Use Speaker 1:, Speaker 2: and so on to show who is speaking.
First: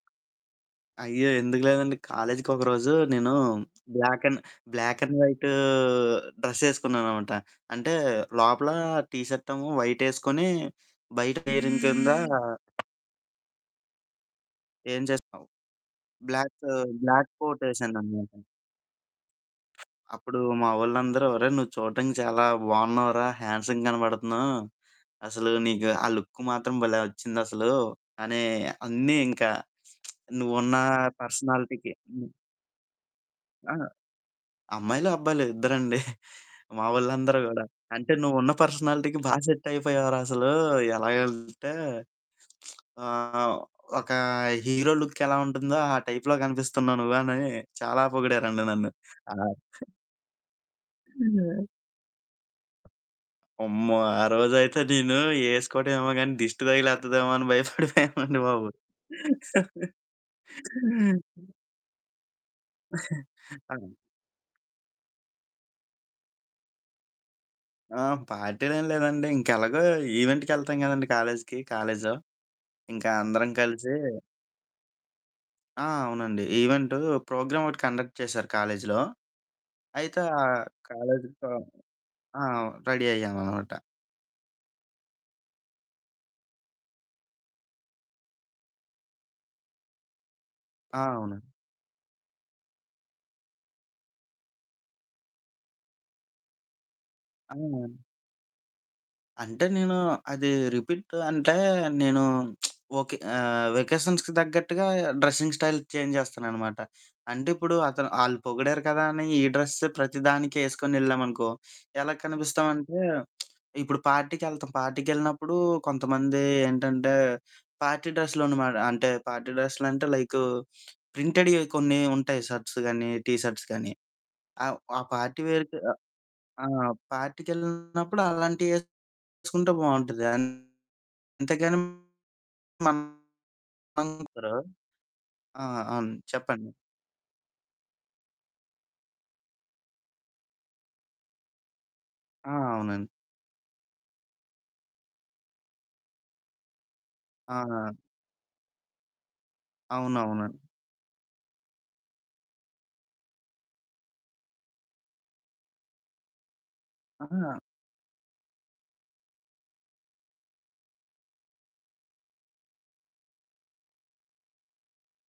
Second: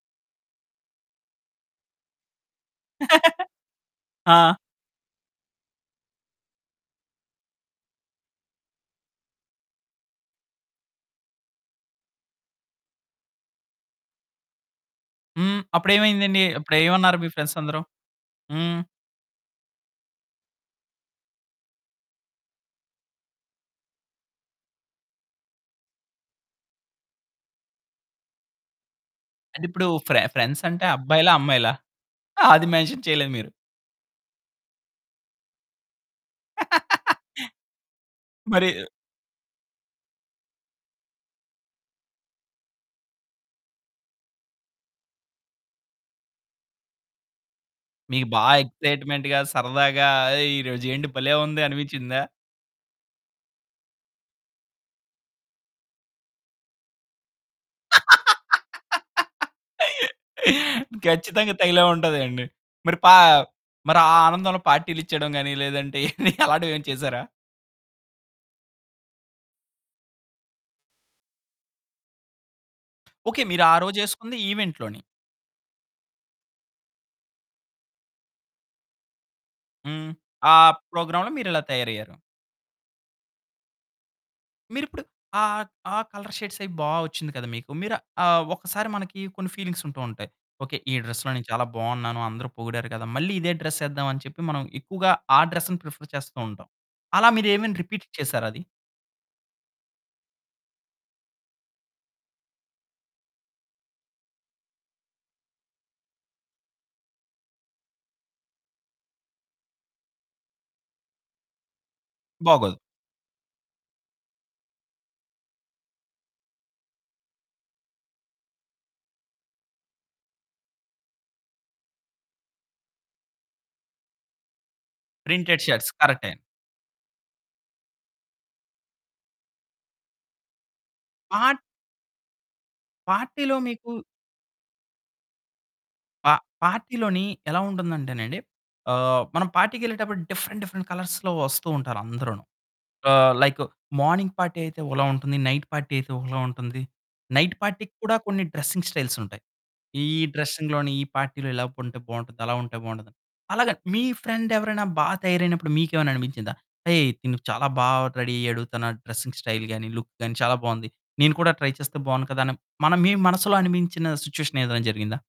Speaker 1: అయ్యో! ఎందుకు లేదండి. కాలేజికి ఒకరోజు నేను బ్లాక్ అండ్
Speaker 2: ఆ!
Speaker 1: బ్లాక్ అండ్ వైటూ డ్రెస్ యేసుకున్నాననమాట. అంటే లోపల టీ షర్ట్ ఏమో వైట్ యేస్కొని బయట పెయిరింగ్ కింద ఏం చేస్తావు?
Speaker 2: హ్మ్. అప్పుడేమైందండి?
Speaker 1: బ్లాక్
Speaker 2: అప్పుడు ఏమన్నారు మీ
Speaker 1: బ్లాక్
Speaker 2: ఫ్రెండ్స్ అందరు?
Speaker 1: కోటేసానన్నమాట.
Speaker 2: హ్మ్.
Speaker 1: అప్పుడు మా వోళ్ళందరూ, "ఒరేయ్ నువ్వు చూడడానికి చాలా బావున్నావురా హ్యాండ్సమ్‌గా కనపడుతున్నావు. అసలు నీకు ఆ లుక్ మాత్రం భలే వచ్చిందసలు," అనీ అన్నీ ఇంకా
Speaker 2: అంటే ఇప్పుడు ఫ్రె ఫ్రెండ్స్
Speaker 1: "నువ్వున్న
Speaker 2: అంటే అబ్బాయిలా? అమ్మాయిలా?
Speaker 1: పర్సనాలిటీ‌కి" హ్మ్.
Speaker 2: అది మెన్షన్ చేయలేదు మీరు.
Speaker 1: ఆ! అమ్మాయిలు, అబ్బాయిలు ఇద్దరండి మా వోళ్ళందరూ గూడా. అంటే "నువ్వు ఉన్న
Speaker 2: మరి
Speaker 1: పర్సనాలిటీకి బా సెట్ అయిపోయావురా అసలు ఎలాగంటే ఆహ్, ఒక హీరో లుక్ ఎలా ఉంటుందో ఆ టైప్‌లో కనిపిస్తున్నావు. నువ్వు" అని చాలా
Speaker 2: మీకు బాగా
Speaker 1: పొగిడారండి నన్ను. ఆ
Speaker 2: ఎక్సైట్మెంట్‌గా సరదాగా ఏయ్ ఈరోజేంటి భలే
Speaker 1: ఆ!
Speaker 2: ఉంది అనిపిచ్చిందా?
Speaker 1: అమ్మో! ఆ రోజయితే నేను యేసుకోవటం ఏమో గాని దిష్టి తగిలేత్తదేమో అని భయపడిపోయానండి బాబు.
Speaker 2: ఖచ్చితంగా తగిలే ఉంటదండి. మరి పా
Speaker 1: ఆ!
Speaker 2: మరి ఆ ఆనందంలో పార్టీలిచ్చేయడం గాని లేదంటే అలాంటివేమైనా చేసారా?
Speaker 1: ఆ! పార్టీలేం లేదండి, ఇంకెలాగో ఈవెంటుకెళ్తాం గదండీ! కాలేజికి, కాలజులో ఇంకా
Speaker 2: ఓకే.
Speaker 1: అందరం
Speaker 2: మీరు ఆ
Speaker 1: కలిసి
Speaker 2: రోజేసుకుంది ఈవెంట్‌లోని.
Speaker 1: ఆ! అవునండి. ఈవెంటు ప్రోగ్రామ్ ఒకటి కండక్ట్ చేశారు కాలేజులో.
Speaker 2: హ్మ్.
Speaker 1: అయితే ఆ
Speaker 2: ఆ ప్రోగ్రామ్‌లో
Speaker 1: కాలేజిలో
Speaker 2: మీరిలా తయారయ్యారు.
Speaker 1: ఆ! రెడీ అయ్యాననమాట.
Speaker 2: మీరిప్పుడు ఆహ్, ఆ కలర్ షేడ్స్ అయి బా వచ్చింది కదా! మీకు. మీరు ఆహ్, ఒకసారి మనకి కొన్ని ఫీలింగ్స్ ఉంటూ ఉంటాయి. ఓకె. ఈ
Speaker 1: ఆ!
Speaker 2: డ్రెస్‌లో
Speaker 1: అవును.
Speaker 2: నేను చాలా బావున్నాను. అందరూ పొగిడారు గదా! మళ్ళీ ఇదే డ్రెస్ యేద్దామని చెప్పి మనం ఎక్కువగా ఆ డ్రెస్‌‌ని ప్రిఫర్ చేస్తూ ఉంటాం. అలా మీరు ఏమైనా
Speaker 1: అవును.
Speaker 2: రిపీట్ చేసారా అది?
Speaker 1: అంటే నేను అది రిపీట్ అంటే నేను ఓకే. వెకేషన్స్‌కి తగ్గట్టుగా డ్రెసింగ్ స్టైల్ చేంజ్ జేస్తాననమాట. అంటే ఇప్పుడు అతను ఆళ్ళు పొగిడారు కదా! అని ఈ డ్రెస్సే ప్రతిదానికి యేసుకొనెళ్ళామనుకో ఎలా
Speaker 2: బాగోదు.
Speaker 1: కనిపిస్తామంటే ఇప్పుడు పార్టీకెళ్తాం. పార్టీకెళ్ళినప్పుడు కొంతమంది ఏంటంటే పార్టీ డ్రెస్సులన్నమాట. అంటే పార్టీ డ్రెస్సులంటే లైకు ప్రింటెడ్‌యి కొన్ని ఉంటాయి షర్ట్స్ గానీ, టీ షర్ట్స్ కానీ. ఆహ్, ఆ పార్టీ
Speaker 2: ప్రింటెడ్
Speaker 1: వేర్‌కి
Speaker 2: షర్ట్స్.
Speaker 1: ఆ
Speaker 2: కరెక్టే.
Speaker 1: ఆ! పార్టీకెళ్ళినప్పుడు అలాంటియేసుకుంటే బావుంటది. అంతేగాని
Speaker 2: ఆ
Speaker 1: మనం
Speaker 2: పార్టీలో మీకు
Speaker 1: [unintelligible] ఆ! అవును.
Speaker 2: పా
Speaker 1: చెప్పండి.
Speaker 2: పార్టీలోని ఎలా ఉంటుందంటేనండి ఆహ్, మనం పార్టీకెళ్ళేటప్పుడు డిఫరెంట్ డిఫరెంట్ కలర్స్‌లో వస్తూ ఉంటారు అందరును.
Speaker 1: ఆ! అవునండీ.
Speaker 2: ఆహ్, లైక్ మార్నింగ్ పార్టీ అయితే ఒకలా ఉంటుంది. నైట్ పార్టీ అయితే ఒకలా ఉంటుంది. నైట్
Speaker 1: ఆ!
Speaker 2: పార్టీ‌కి కూడా కొన్ని డ్రెసింగ్ స్టైల్స్ ఉంటాయి. ఈ
Speaker 1: అవునవును.
Speaker 2: డ్రెసింగ్‌లోని ఈ పార్టీలో ఇలా ఉంటే బావుంటుంది, అలా ఉంటే బావుంటుంది. అలాగ మీ ఫ్రెండ్ ఎవరైనా బా తయారైనప్పుడు మీకేమైనా అని పించిందా హేయ్, తను
Speaker 1: ఆ!
Speaker 2: చాలా బాగా రెడీ అయ్యాడు. తన డ్రెసింగ్ స్టైల్ గాని లుక్ గాని చాలా బాగుంది. నేను కూడా ట్రై చేస్తే బాగుండు కదా! అని మన మీ మనసులో అనిపించిన సిట్యుయేషన్ ఏదైనా జరిగిందా?